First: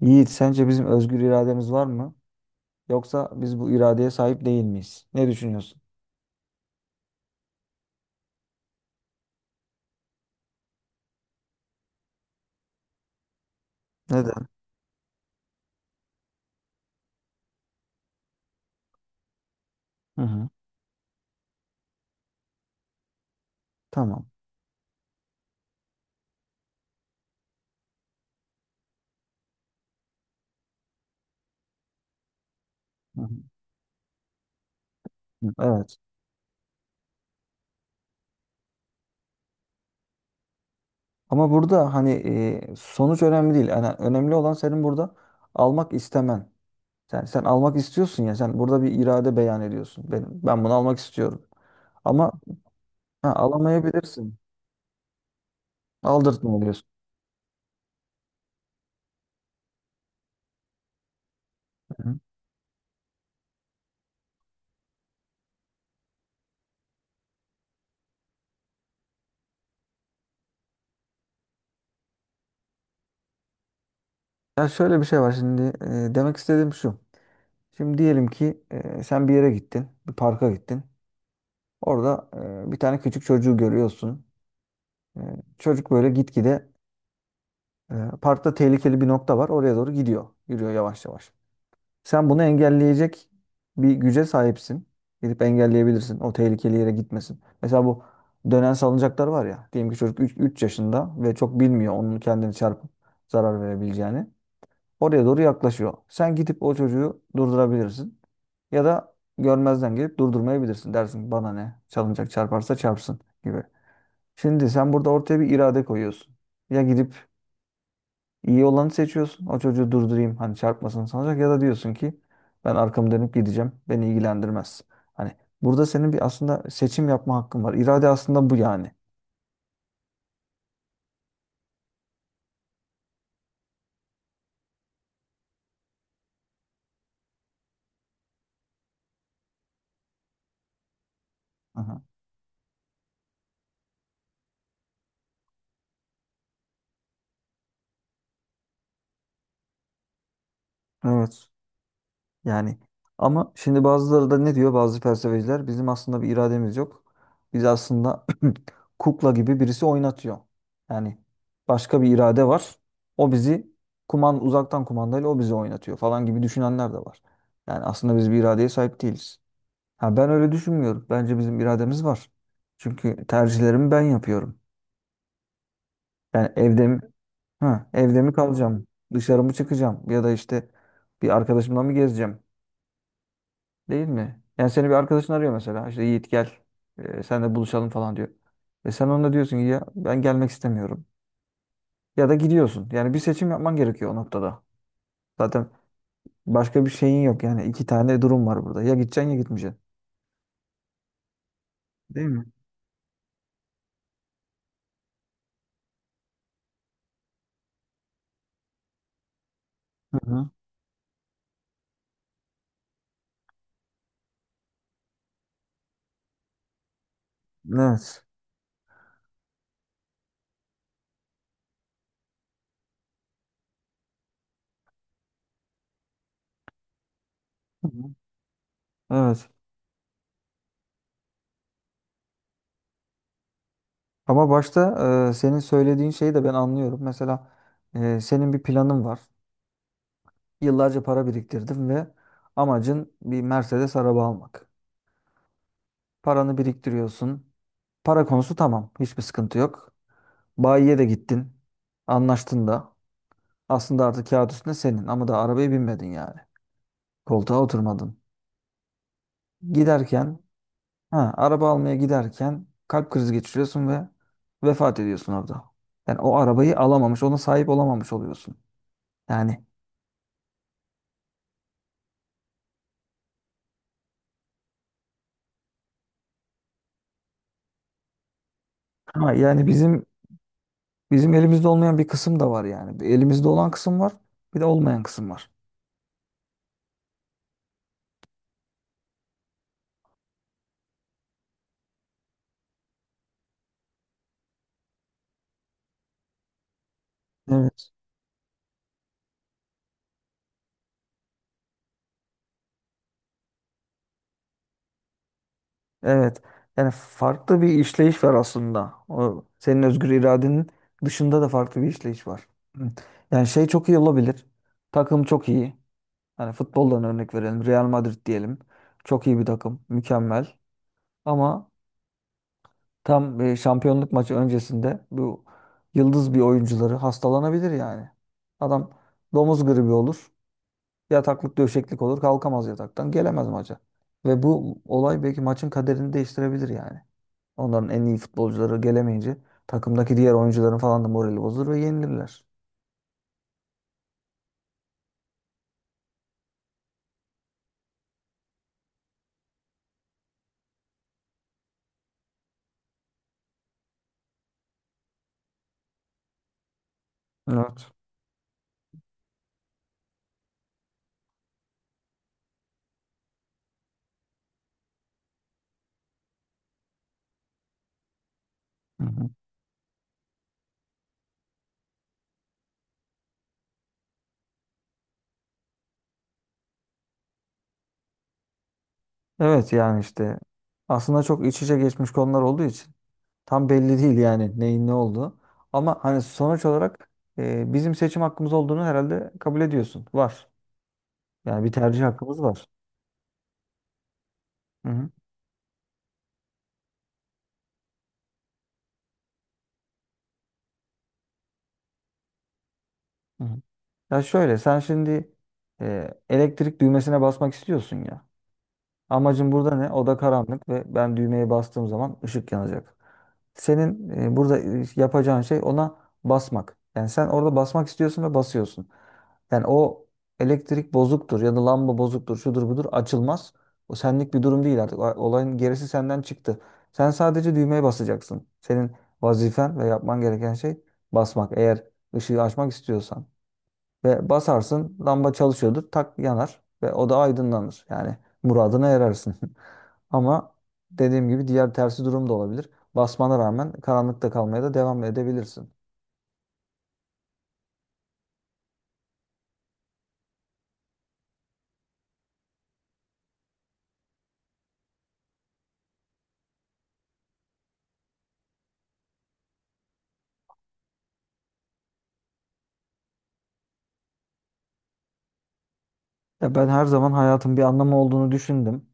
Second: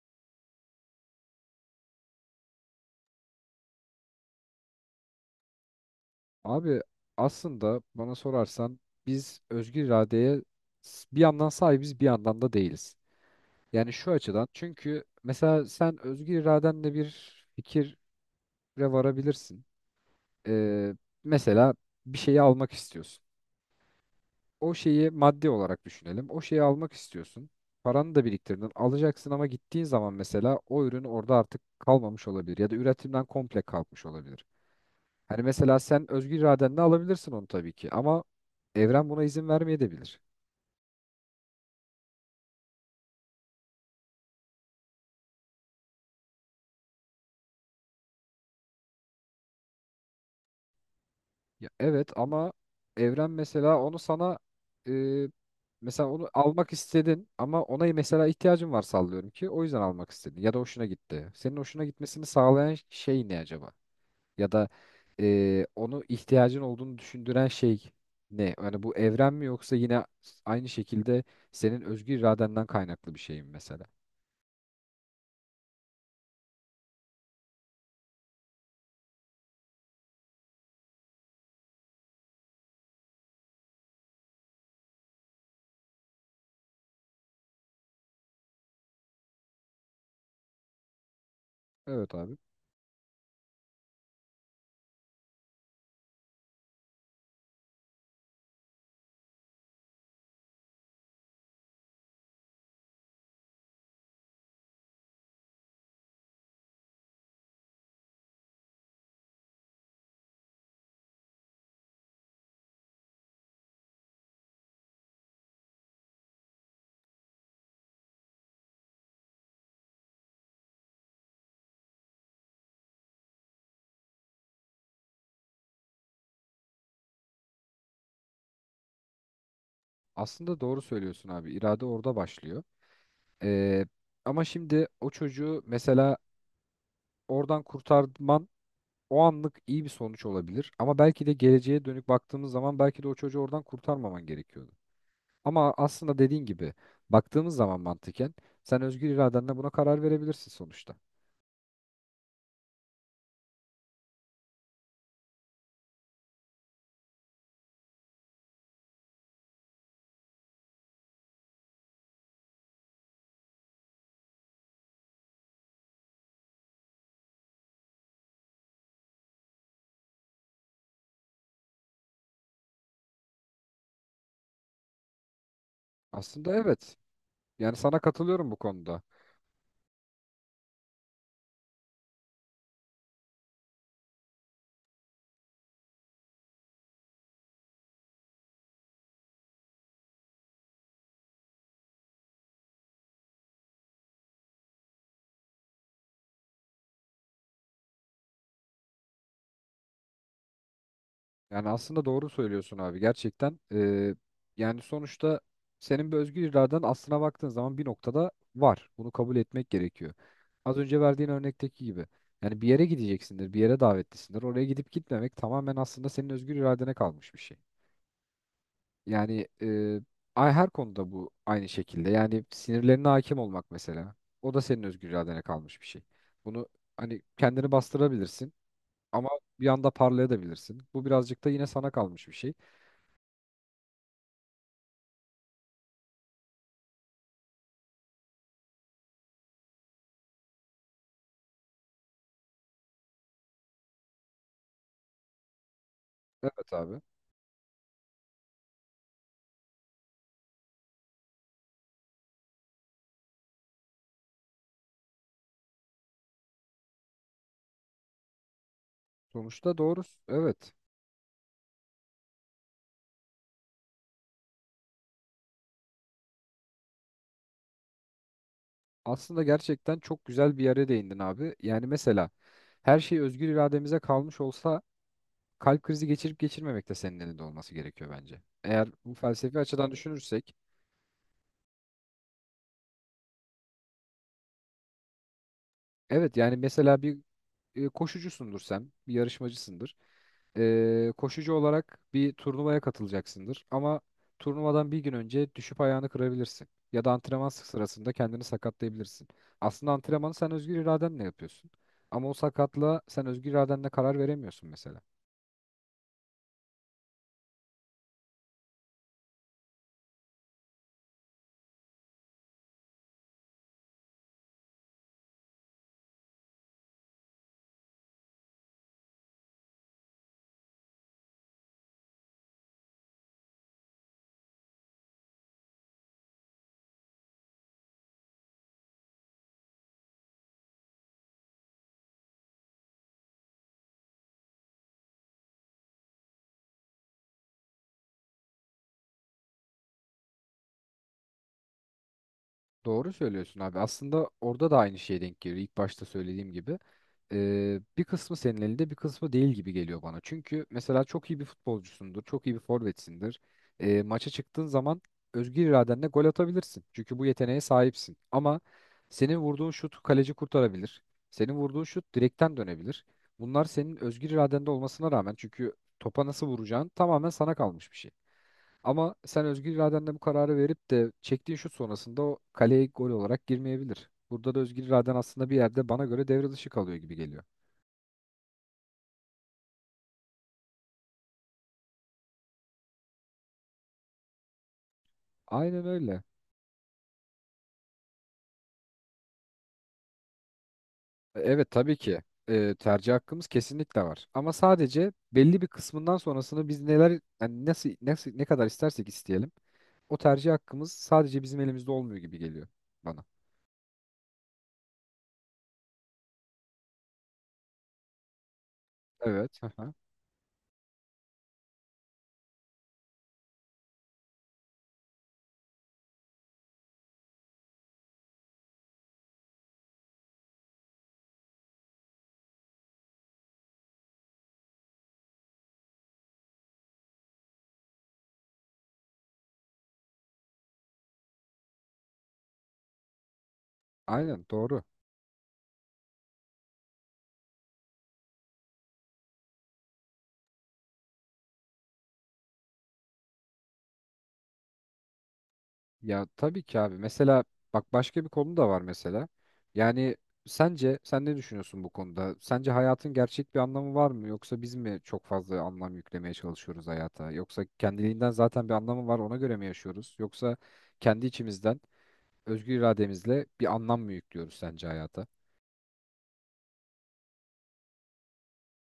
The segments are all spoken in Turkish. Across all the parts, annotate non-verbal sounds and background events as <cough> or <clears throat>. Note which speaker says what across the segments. Speaker 1: Yiğit, sence bizim özgür irademiz var mı? Yoksa biz bu iradeye sahip değil miyiz? Ne düşünüyorsun?
Speaker 2: Abi aslında bana sorarsan biz özgür iradeye bir yandan sahibiz bir yandan da değiliz. Yani şu açıdan
Speaker 1: Neden?
Speaker 2: çünkü mesela sen özgür iradenle bir fikire varabilirsin.
Speaker 1: Hı hı.
Speaker 2: Ee, Mesela bir şeyi almak istiyorsun.
Speaker 1: Tamam.
Speaker 2: O şeyi maddi olarak düşünelim. O şeyi almak istiyorsun. Paranı da biriktirdin. Alacaksın ama gittiğin zaman mesela o ürün orada artık kalmamış olabilir ya da
Speaker 1: Hı
Speaker 2: üretimden
Speaker 1: hı.
Speaker 2: komple kalkmış olabilir. Hani
Speaker 1: Hı,
Speaker 2: mesela
Speaker 1: evet.
Speaker 2: sen özgür iradenle alabilirsin onu tabii ki ama evren buna izin vermeyebilir.
Speaker 1: Ama burada hani sonuç önemli değil. Yani önemli olan senin burada almak istemen. Sen almak istiyorsun ya. Sen burada bir irade beyan ediyorsun. Ben bunu almak istiyorum.
Speaker 2: Ya evet
Speaker 1: Ama
Speaker 2: ama evren
Speaker 1: ha,
Speaker 2: mesela onu
Speaker 1: alamayabilirsin.
Speaker 2: sana e, mesela onu
Speaker 1: Aldırtma
Speaker 2: almak
Speaker 1: oluyorsun.
Speaker 2: istedin ama ona mesela ihtiyacın var sallıyorum ki o yüzden almak istedin ya da hoşuna gitti. Senin hoşuna
Speaker 1: Hı hı.
Speaker 2: gitmesini sağlayan şey ne acaba? Ya da onu ihtiyacın olduğunu düşündüren şey ne? Yani bu evren mi yoksa yine aynı şekilde senin özgür iradenden kaynaklı bir şey mi mesela?
Speaker 1: Ya şöyle bir şey var şimdi. Demek istediğim şu. Şimdi diyelim ki sen bir yere gittin. Bir parka gittin. Orada bir tane küçük çocuğu görüyorsun. E, Çocuk böyle gitgide e, parkta tehlikeli bir nokta var. Oraya doğru gidiyor. Yürüyor yavaş yavaş.
Speaker 2: Evet
Speaker 1: Sen
Speaker 2: abi.
Speaker 1: bunu engelleyecek bir güce sahipsin. Gidip engelleyebilirsin. O tehlikeli yere gitmesin. Mesela bu dönen salıncaklar var ya. Diyelim ki çocuk 3 yaşında ve çok bilmiyor onun kendini çarpıp zarar verebileceğini. Oraya doğru yaklaşıyor. Sen gidip o çocuğu durdurabilirsin. Ya da görmezden gelip durdurmayabilirsin. Dersin ki, bana ne? Salıncak çarparsa çarpsın gibi. Şimdi sen burada ortaya bir irade koyuyorsun. Ya gidip iyi olanı seçiyorsun. O çocuğu durdurayım. Hani çarpmasın sanacak ya da diyorsun ki ben arkamı dönüp gideceğim. Beni ilgilendirmez. Hani burada senin bir aslında seçim yapma hakkın var. İrade aslında bu yani.
Speaker 2: Aslında doğru söylüyorsun abi. İrade orada başlıyor. Ee, Ama şimdi o çocuğu mesela oradan kurtarman o anlık iyi bir sonuç olabilir. Ama belki de geleceğe
Speaker 1: Aha.
Speaker 2: dönük baktığımız zaman belki de o çocuğu oradan kurtarmaman gerekiyordu. Ama aslında dediğin gibi baktığımız zaman mantıken sen özgür iradenle buna karar verebilirsin sonuçta.
Speaker 1: Evet. Yani ama şimdi bazıları da ne diyor bazı felsefeciler? Bizim aslında bir irademiz yok. Biz aslında <clears throat> kukla gibi birisi oynatıyor. Yani başka bir irade var. O bizi uzaktan kumandayla o bizi oynatıyor falan gibi düşünenler de var. Yani aslında biz bir iradeye sahip değiliz. Ha, ben öyle düşünmüyorum. Bence bizim irademiz var. Çünkü tercihlerimi ben yapıyorum. Yani
Speaker 2: Aslında evet. Yani sana
Speaker 1: evde mi
Speaker 2: katılıyorum bu
Speaker 1: kalacağım,
Speaker 2: konuda.
Speaker 1: dışarı mı çıkacağım ya da işte bir arkadaşımla mı gezeceğim? Değil mi? Yani seni bir arkadaşın arıyor mesela. İşte Yiğit gel. Sen de buluşalım falan diyor. Ve sen ona diyorsun ki ya ben gelmek istemiyorum. Ya da gidiyorsun. Yani bir seçim yapman gerekiyor o noktada. Zaten başka bir şeyin yok. Yani iki tane durum var burada. Ya gideceksin ya gitmeyeceksin.
Speaker 2: Yani aslında
Speaker 1: Değil
Speaker 2: doğru
Speaker 1: mi?
Speaker 2: söylüyorsun abi gerçekten. Yani sonuçta senin bir özgür iraden aslına baktığın zaman bir noktada var. Bunu kabul etmek gerekiyor.
Speaker 1: Hı hı.
Speaker 2: Az önce verdiğin örnekteki gibi. Yani bir yere gideceksindir, bir yere davetlisindir. Oraya gidip gitmemek tamamen aslında senin özgür iradene kalmış bir şey.
Speaker 1: Evet.
Speaker 2: Yani her konuda bu aynı şekilde. Yani sinirlerine hakim olmak mesela. O da senin özgür iradene kalmış bir şey. Bunu hani kendini
Speaker 1: Hı hı.
Speaker 2: bastırabilirsin ama
Speaker 1: Evet.
Speaker 2: bir anda parlayabilirsin. Bu birazcık da yine sana kalmış bir şey.
Speaker 1: Ama başta senin söylediğin şeyi de ben anlıyorum. Mesela senin bir planın var. Yıllarca para biriktirdin ve amacın bir Mercedes araba almak. Paranı
Speaker 2: Evet abi.
Speaker 1: biriktiriyorsun. Para konusu tamam. Hiçbir sıkıntı yok. Bayiye de gittin. Anlaştın da. Aslında artık kağıt üstünde senin ama da arabaya binmedin yani. Koltuğa oturmadın.
Speaker 2: Sonuçta doğrusu
Speaker 1: Giderken,
Speaker 2: evet.
Speaker 1: ha, Araba almaya giderken kalp krizi geçiriyorsun ve vefat ediyorsun orada. Yani o arabayı alamamış, ona sahip olamamış oluyorsun.
Speaker 2: Aslında
Speaker 1: Yani
Speaker 2: gerçekten çok güzel bir yere değindin abi. Yani mesela her şey özgür irademize kalmış olsa kalp krizi geçirip geçirmemek de senin elinde olması gerekiyor bence. Eğer bu
Speaker 1: ha,
Speaker 2: felsefi
Speaker 1: yani
Speaker 2: açıdan
Speaker 1: bizim
Speaker 2: düşünürsek
Speaker 1: bizim elimizde olmayan bir kısım da var yani. Bir elimizde olan kısım var, bir de olmayan kısım var.
Speaker 2: evet yani mesela bir koşucusundur sen, bir yarışmacısındır. Koşucu olarak bir turnuvaya katılacaksındır. Ama turnuvadan bir gün önce düşüp ayağını kırabilirsin. Ya da antrenman
Speaker 1: Evet.
Speaker 2: sırasında kendini sakatlayabilirsin. Aslında antrenmanı sen özgür iradenle yapıyorsun. Ama o sakatlığa sen özgür iradenle karar veremiyorsun mesela.
Speaker 1: Evet. Yani farklı bir işleyiş var aslında. O senin özgür iradenin dışında da farklı bir işleyiş var. Hı. Yani şey çok iyi olabilir. Takım çok iyi. Hani futboldan örnek verelim. Real Madrid diyelim. Çok iyi bir takım. Mükemmel. Ama tam şampiyonluk maçı öncesinde bu yıldız bir oyuncuları hastalanabilir yani. Adam domuz gribi olur. Yataklık döşeklik olur. Kalkamaz yataktan. Gelemez maça. Ve bu olay belki maçın kaderini değiştirebilir yani. Onların en iyi futbolcuları gelemeyince takımdaki diğer oyuncuların falan da morali bozulur ve yenilirler.
Speaker 2: Doğru söylüyorsun abi. Aslında orada da aynı şeye denk geliyor. İlk başta söylediğim gibi. Bir kısmı senin elinde bir kısmı değil gibi geliyor bana. Çünkü mesela çok iyi bir futbolcusundur. Çok iyi bir forvetsindir. Maça çıktığın zaman özgür iradenle gol atabilirsin. Çünkü bu yeteneğe
Speaker 1: Evet.
Speaker 2: sahipsin. Ama senin vurduğun şut kaleci kurtarabilir. Senin vurduğun şut direkten dönebilir. Bunlar senin özgür iradende olmasına rağmen çünkü topa nasıl vuracağın tamamen sana kalmış bir şey.
Speaker 1: Hı
Speaker 2: Ama
Speaker 1: hı.
Speaker 2: sen özgür iradenle bu kararı verip de çektiğin şut sonrasında o kaleye gol olarak girmeyebilir. Burada da özgür iraden aslında bir yerde bana göre devre dışı kalıyor gibi geliyor.
Speaker 1: Evet yani işte aslında çok iç içe geçmiş konular olduğu için tam belli değil yani neyin ne olduğu.
Speaker 2: Aynen
Speaker 1: Ama hani
Speaker 2: öyle.
Speaker 1: sonuç olarak bizim seçim hakkımız olduğunu herhalde kabul ediyorsun. Var. Yani
Speaker 2: Evet
Speaker 1: bir
Speaker 2: tabii
Speaker 1: tercih
Speaker 2: ki,
Speaker 1: hakkımız var.
Speaker 2: tercih hakkımız kesinlikle var. Ama
Speaker 1: Hı hı.
Speaker 2: sadece belli bir kısmından sonrasını biz neler yani nasıl, nasıl ne kadar istersek isteyelim o tercih hakkımız sadece bizim elimizde olmuyor gibi geliyor bana.
Speaker 1: Hı hı. Ya şöyle sen şimdi elektrik düğmesine basmak istiyorsun ya. Amacım
Speaker 2: Evet.
Speaker 1: burada ne?
Speaker 2: Aha.
Speaker 1: Oda karanlık ve ben düğmeye bastığım zaman ışık yanacak. Senin burada yapacağın şey ona basmak. Yani sen orada basmak istiyorsun ve basıyorsun. Yani o elektrik bozuktur ya da lamba bozuktur, şudur budur açılmaz. O senlik bir durum değil artık. Olayın gerisi senden çıktı. Sen sadece düğmeye basacaksın. Senin vazifen ve yapman gereken şey basmak. Eğer ışığı açmak istiyorsan. Ve
Speaker 2: Aynen doğru.
Speaker 1: basarsın lamba çalışıyordur tak yanar ve o da aydınlanır. Yani muradına erersin. <laughs> Ama dediğim gibi diğer tersi durum da olabilir. Basmana rağmen karanlıkta kalmaya da devam edebilirsin.
Speaker 2: Ya tabii ki abi. Mesela bak başka bir konu da var mesela. Yani sence sen ne düşünüyorsun bu konuda? Sence hayatın gerçek bir anlamı var mı? Yoksa biz mi çok fazla anlam yüklemeye çalışıyoruz hayata? Yoksa kendiliğinden zaten bir anlamı var ona göre mi yaşıyoruz? Yoksa kendi içimizden özgür irademizle bir anlam mı yüklüyoruz sence hayata?
Speaker 1: Ya ben her zaman hayatın bir anlamı olduğunu düşündüm.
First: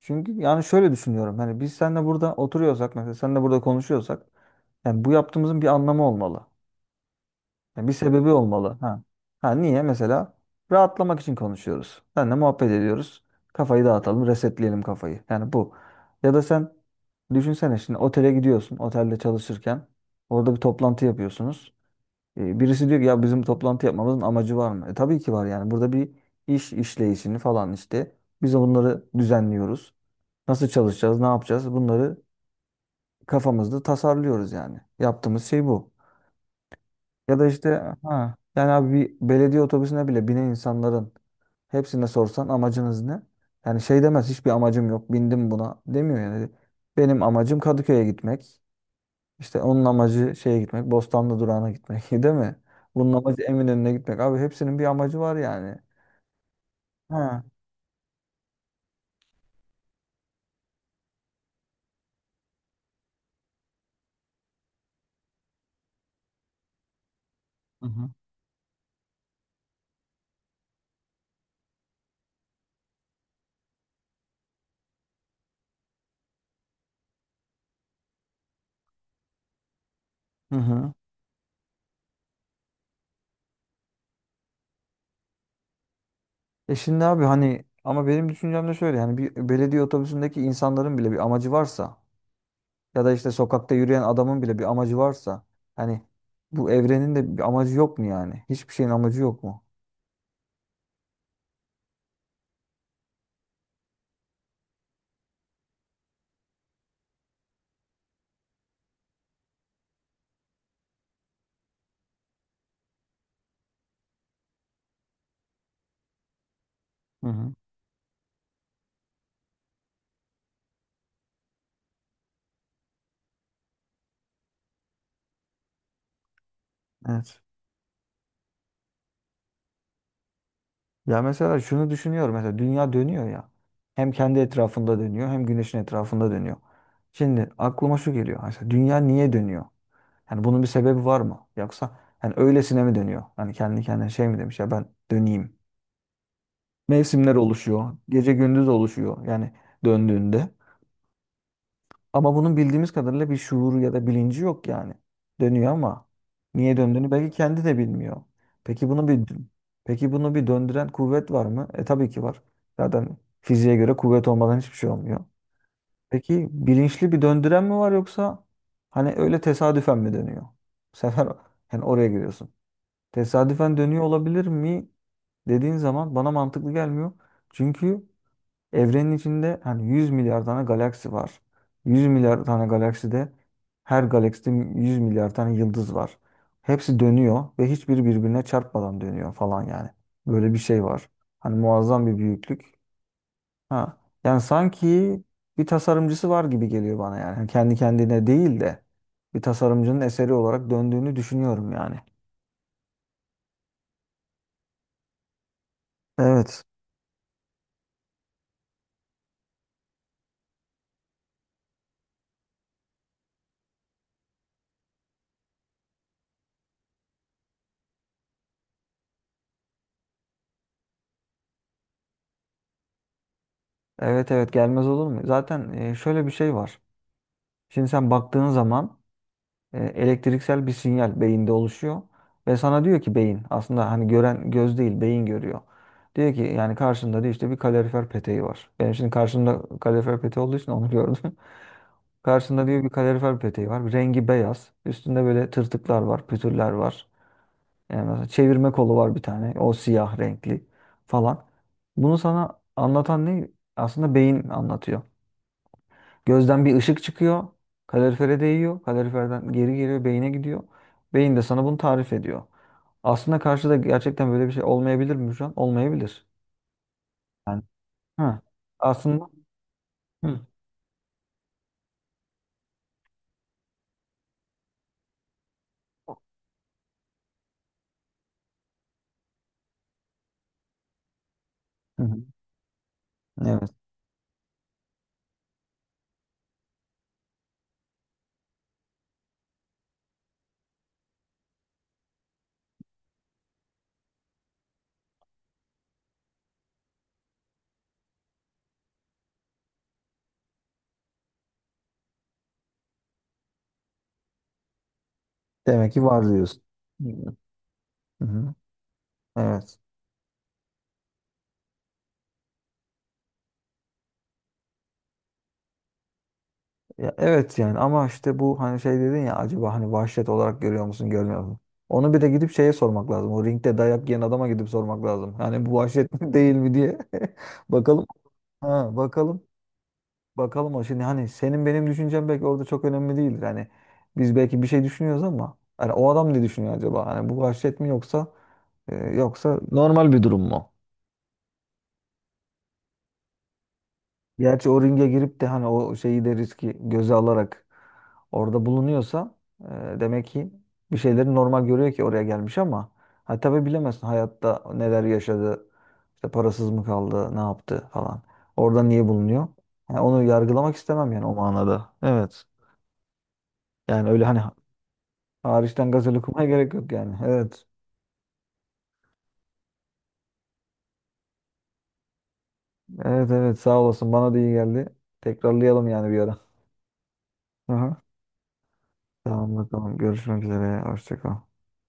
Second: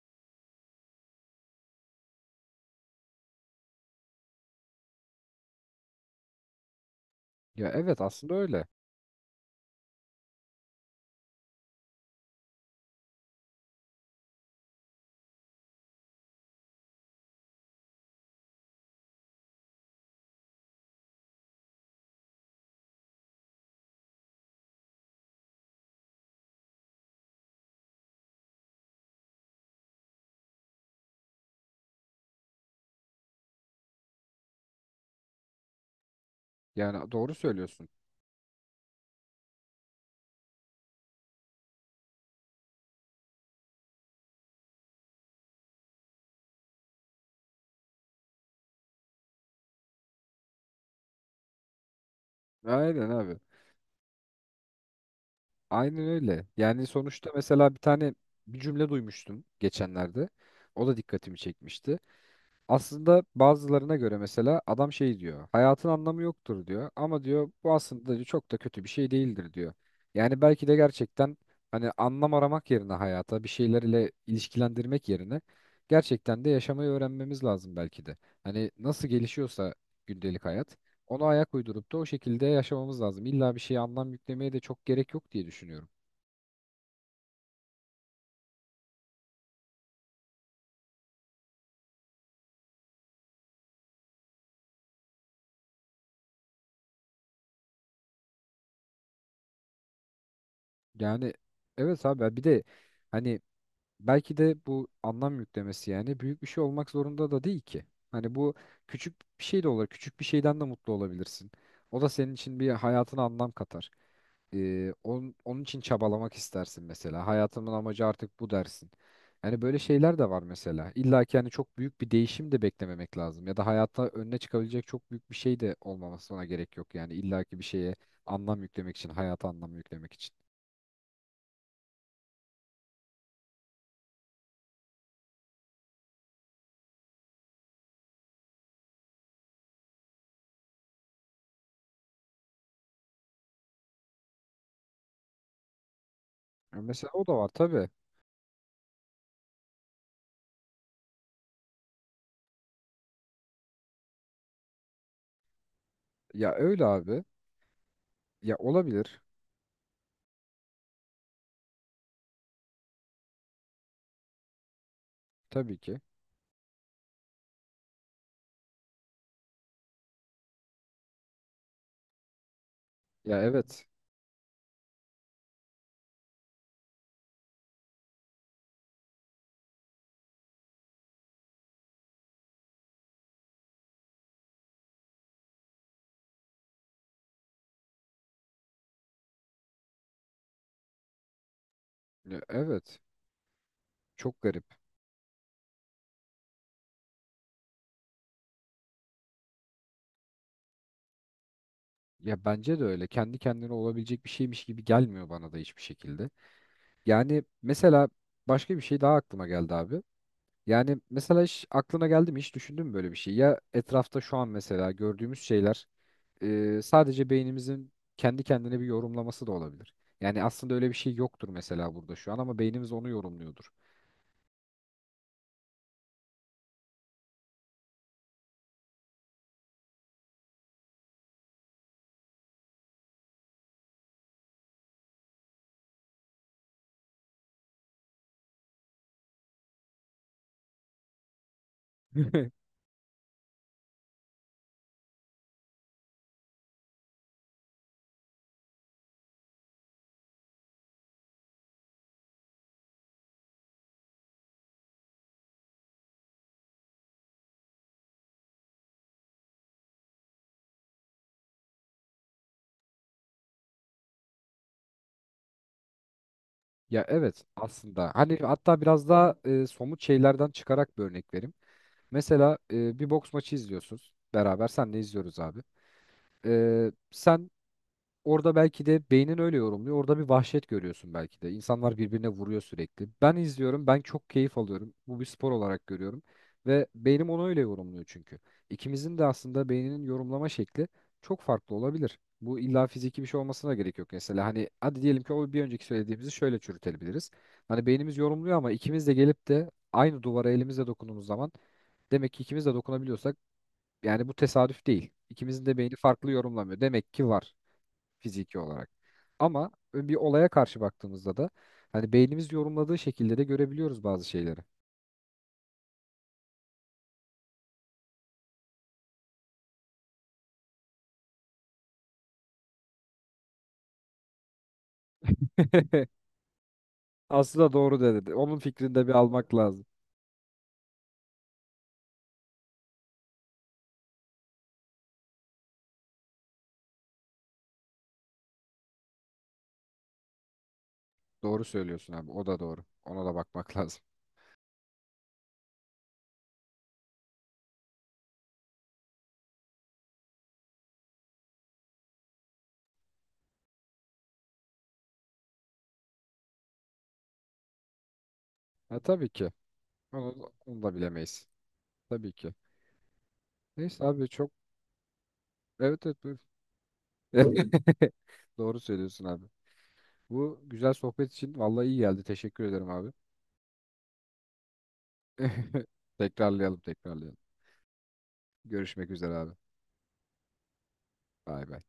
Speaker 1: Çünkü yani şöyle düşünüyorum. Hani biz seninle burada oturuyorsak mesela seninle burada konuşuyorsak yani bu yaptığımızın bir anlamı olmalı.
Speaker 2: Ya
Speaker 1: Yani bir
Speaker 2: evet
Speaker 1: sebebi
Speaker 2: aslında öyle.
Speaker 1: olmalı. Ha. Ha niye? Mesela rahatlamak için konuşuyoruz. Seninle muhabbet ediyoruz. Kafayı dağıtalım, resetleyelim kafayı. Yani bu. Ya da sen düşünsene şimdi otele gidiyorsun. Otelde çalışırken orada bir toplantı yapıyorsunuz. Birisi diyor ki ya bizim toplantı yapmamızın amacı var mı? Tabii ki var yani. Burada bir iş işleyişini falan işte. Biz bunları düzenliyoruz. Nasıl çalışacağız, ne yapacağız? Bunları kafamızda tasarlıyoruz yani. Yaptığımız şey bu.
Speaker 2: Yani doğru
Speaker 1: Ya da
Speaker 2: söylüyorsun.
Speaker 1: işte ha yani abi bir belediye otobüsüne bile binen insanların hepsine sorsan amacınız ne? Yani şey demez hiçbir amacım yok bindim buna demiyor yani. Benim amacım Kadıköy'e gitmek. İşte onun amacı şeye gitmek Bostanlı durağına gitmek <laughs> değil mi?
Speaker 2: Aynen
Speaker 1: Bunun
Speaker 2: abi.
Speaker 1: amacı Eminönü'ne gitmek. Abi hepsinin bir amacı var yani.
Speaker 2: Aynen öyle. Yani sonuçta
Speaker 1: Ha.
Speaker 2: mesela bir cümle duymuştum geçenlerde. O da dikkatimi çekmişti. Aslında bazılarına göre mesela adam şey diyor. Hayatın anlamı yoktur diyor. Ama diyor bu
Speaker 1: Hı hı.
Speaker 2: aslında diyor, çok da kötü bir şey değildir diyor. Yani belki de gerçekten hani anlam aramak yerine hayata bir şeylerle ilişkilendirmek yerine gerçekten de yaşamayı öğrenmemiz lazım belki de. Hani nasıl gelişiyorsa gündelik
Speaker 1: Hı
Speaker 2: hayat
Speaker 1: hı.
Speaker 2: ona ayak uydurup da o şekilde yaşamamız lazım. İlla bir şeye anlam yüklemeye de çok gerek yok diye düşünüyorum.
Speaker 1: Şimdi abi hani ama benim düşüncem de şöyle yani bir belediye otobüsündeki insanların bile bir amacı varsa, ya da işte sokakta yürüyen adamın bile bir amacı varsa, hani bu evrenin de bir amacı yok mu yani? Hiçbir şeyin amacı yok mu?
Speaker 2: Yani evet abi bir de hani belki de bu anlam yüklemesi yani büyük bir şey olmak zorunda da değil ki. Hani bu küçük bir şey de olur. Küçük bir şeyden de mutlu olabilirsin. O da senin için bir hayatına anlam katar. Onun için çabalamak istersin mesela.
Speaker 1: Hı hı.
Speaker 2: Hayatımın amacı artık bu dersin. Yani böyle şeyler de var mesela. İlla ki hani çok büyük bir değişim de beklememek lazım. Ya da hayatta önüne çıkabilecek çok büyük bir şey de olmamasına gerek yok. Yani
Speaker 1: Evet.
Speaker 2: illa ki bir şeye anlam yüklemek için, hayata anlam yüklemek için.
Speaker 1: Ya mesela şunu düşünüyorum. Mesela dünya dönüyor ya. Hem kendi etrafında dönüyor hem güneşin etrafında dönüyor. Şimdi aklıma şu geliyor. Mesela dünya niye dönüyor? Yani bunun bir sebebi var mı? Yoksa hani öylesine mi dönüyor? Hani kendi kendine şey mi demiş ya ben döneyim.
Speaker 2: Ya mesela o
Speaker 1: Mevsimler
Speaker 2: da var tabii.
Speaker 1: oluşuyor. Gece gündüz oluşuyor. Yani döndüğünde. Ama bunun bildiğimiz kadarıyla bir şuuru ya da bilinci yok yani. Dönüyor ama
Speaker 2: Ya
Speaker 1: niye
Speaker 2: öyle
Speaker 1: döndüğünü
Speaker 2: abi.
Speaker 1: belki kendi de bilmiyor.
Speaker 2: Ya
Speaker 1: Peki bunu bir
Speaker 2: olabilir
Speaker 1: peki bunu bir döndüren kuvvet var mı? Tabii ki var. Zaten fiziğe göre kuvvet olmadan hiçbir şey olmuyor.
Speaker 2: tabii ki.
Speaker 1: Peki bilinçli bir döndüren mi var yoksa hani öyle tesadüfen mi dönüyor? Bu sefer <laughs> yani oraya giriyorsun.
Speaker 2: Ya
Speaker 1: Tesadüfen
Speaker 2: evet.
Speaker 1: dönüyor olabilir mi dediğin zaman bana mantıklı gelmiyor. Çünkü evrenin içinde hani 100 milyar tane galaksi var. 100 milyar tane galakside her galakside 100 milyar tane yıldız var. Hepsi dönüyor ve hiçbiri birbirine çarpmadan dönüyor falan yani. Böyle bir şey var. Hani muazzam bir
Speaker 2: Ya
Speaker 1: büyüklük.
Speaker 2: evet.
Speaker 1: Ha. Yani
Speaker 2: Çok garip.
Speaker 1: sanki bir tasarımcısı var gibi geliyor bana yani. Yani kendi kendine değil de bir tasarımcının eseri olarak döndüğünü düşünüyorum yani.
Speaker 2: Ya bence de öyle. Kendi kendine olabilecek bir şeymiş gibi gelmiyor bana da hiçbir şekilde.
Speaker 1: Evet.
Speaker 2: Yani mesela başka bir şey daha aklıma geldi abi. Yani mesela hiç aklına geldi mi hiç düşündün mü böyle bir şey? Ya etrafta şu an mesela gördüğümüz şeyler sadece beynimizin kendi kendine bir yorumlaması da olabilir. Yani aslında öyle bir şey yoktur mesela burada şu an ama beynimiz onu yorumluyordur.
Speaker 1: Evet, evet, gelmez olur mu? Zaten şöyle bir şey var. Şimdi sen baktığın zaman elektriksel bir sinyal beyinde oluşuyor ve sana diyor ki beyin aslında hani gören göz değil beyin görüyor. Diyor ki yani karşında diyor işte bir kalorifer peteği var. Benim şimdi karşımda kalorifer peteği olduğu için onu gördüm. <laughs>
Speaker 2: <laughs>
Speaker 1: Karşında diyor bir kalorifer peteği var. Rengi beyaz. Üstünde böyle tırtıklar var, pütürler var. Yani mesela çevirme kolu var bir tane. O siyah renkli falan. Bunu sana anlatan ne? Aslında beyin anlatıyor. Gözden bir ışık çıkıyor. Kalorifere değiyor. Kaloriferden geri geliyor. Beyine gidiyor. Beyin de sana bunu tarif ediyor. Aslında karşıda gerçekten böyle bir şey olmayabilir mi şu an? Olmayabilir.
Speaker 2: Ya evet
Speaker 1: Yani,
Speaker 2: aslında hani
Speaker 1: ha.
Speaker 2: hatta biraz
Speaker 1: Aslında.
Speaker 2: daha e, somut
Speaker 1: Hı.
Speaker 2: şeylerden çıkarak bir örnek vereyim. Mesela bir boks maçı izliyorsunuz beraber senle izliyoruz abi. Sen orada belki de beynin öyle yorumluyor. Orada bir vahşet görüyorsun belki de. İnsanlar
Speaker 1: Hı hı.
Speaker 2: birbirine vuruyor sürekli. Ben
Speaker 1: Evet.
Speaker 2: izliyorum, ben çok keyif alıyorum. Bu bir spor olarak görüyorum. Ve beynim onu öyle yorumluyor çünkü. İkimizin de aslında beyninin yorumlama şekli çok farklı olabilir. Bu illa fiziki bir şey olmasına gerek yok mesela. Hani hadi diyelim ki o bir önceki söylediğimizi şöyle çürütebiliriz. Hani beynimiz yorumluyor ama ikimiz de gelip de aynı duvara elimizle dokunduğumuz zaman demek ki ikimiz de dokunabiliyorsak yani bu tesadüf değil. İkimizin de
Speaker 1: Demek
Speaker 2: beyni
Speaker 1: ki var
Speaker 2: farklı
Speaker 1: diyorsun.
Speaker 2: yorumlamıyor.
Speaker 1: Hı
Speaker 2: Demek ki
Speaker 1: hı.
Speaker 2: var fiziki olarak. Ama
Speaker 1: Evet.
Speaker 2: bir olaya karşı baktığımızda da hani beynimiz yorumladığı şekilde de görebiliyoruz bazı şeyleri.
Speaker 1: Ya, evet yani ama işte bu hani şey dedin ya acaba hani vahşet olarak görüyor musun görmüyor musun? Onu bir de gidip şeye sormak lazım. O ringde dayak yiyen adama gidip sormak lazım. Yani bu vahşet <laughs>
Speaker 2: <laughs>
Speaker 1: mi değil mi diye. <laughs>
Speaker 2: Aslında doğru
Speaker 1: Bakalım.
Speaker 2: dedi. Onun fikrini
Speaker 1: Ha,
Speaker 2: de bir
Speaker 1: bakalım.
Speaker 2: almak lazım.
Speaker 1: Bakalım o şimdi hani senin benim düşüncem belki orada çok önemli değildir. Hani biz belki bir şey düşünüyoruz ama hani o adam ne düşünüyor acaba? Hani bu vahşet mi yoksa yoksa normal bir durum mu?
Speaker 2: Doğru söylüyorsun abi. O da doğru. Ona da bakmak <laughs> lazım.
Speaker 1: Gerçi o ringe girip de hani o şeyi de riski göze alarak orada bulunuyorsa demek ki bir şeyleri normal görüyor ki oraya gelmiş ama ha tabii bilemezsin hayatta neler yaşadı, işte parasız mı kaldı, ne yaptı falan. Orada
Speaker 2: Ha,
Speaker 1: niye
Speaker 2: tabii
Speaker 1: bulunuyor?
Speaker 2: ki.
Speaker 1: Yani onu yargılamak
Speaker 2: Onu da
Speaker 1: istemem yani o
Speaker 2: bilemeyiz.
Speaker 1: manada.
Speaker 2: Tabii
Speaker 1: Evet.
Speaker 2: ki. Neyse
Speaker 1: Yani öyle
Speaker 2: abi
Speaker 1: hani
Speaker 2: çok
Speaker 1: hariçten
Speaker 2: evet
Speaker 1: gazel
Speaker 2: evet. Buyur.
Speaker 1: okumaya gerek yok yani. Evet.
Speaker 2: <laughs> Doğru söylüyorsun abi. Bu güzel sohbet için vallahi iyi geldi. Teşekkür ederim abi.
Speaker 1: Evet, evet, sağ olasın. Bana da iyi geldi. Tekrarlayalım
Speaker 2: <laughs>
Speaker 1: yani bir ara.
Speaker 2: Tekrarlayalım, tekrarlayalım.
Speaker 1: Aha.
Speaker 2: Görüşmek üzere abi.
Speaker 1: Tamam bakalım. Görüşmek üzere. Hoşça kal.
Speaker 2: Bay bay.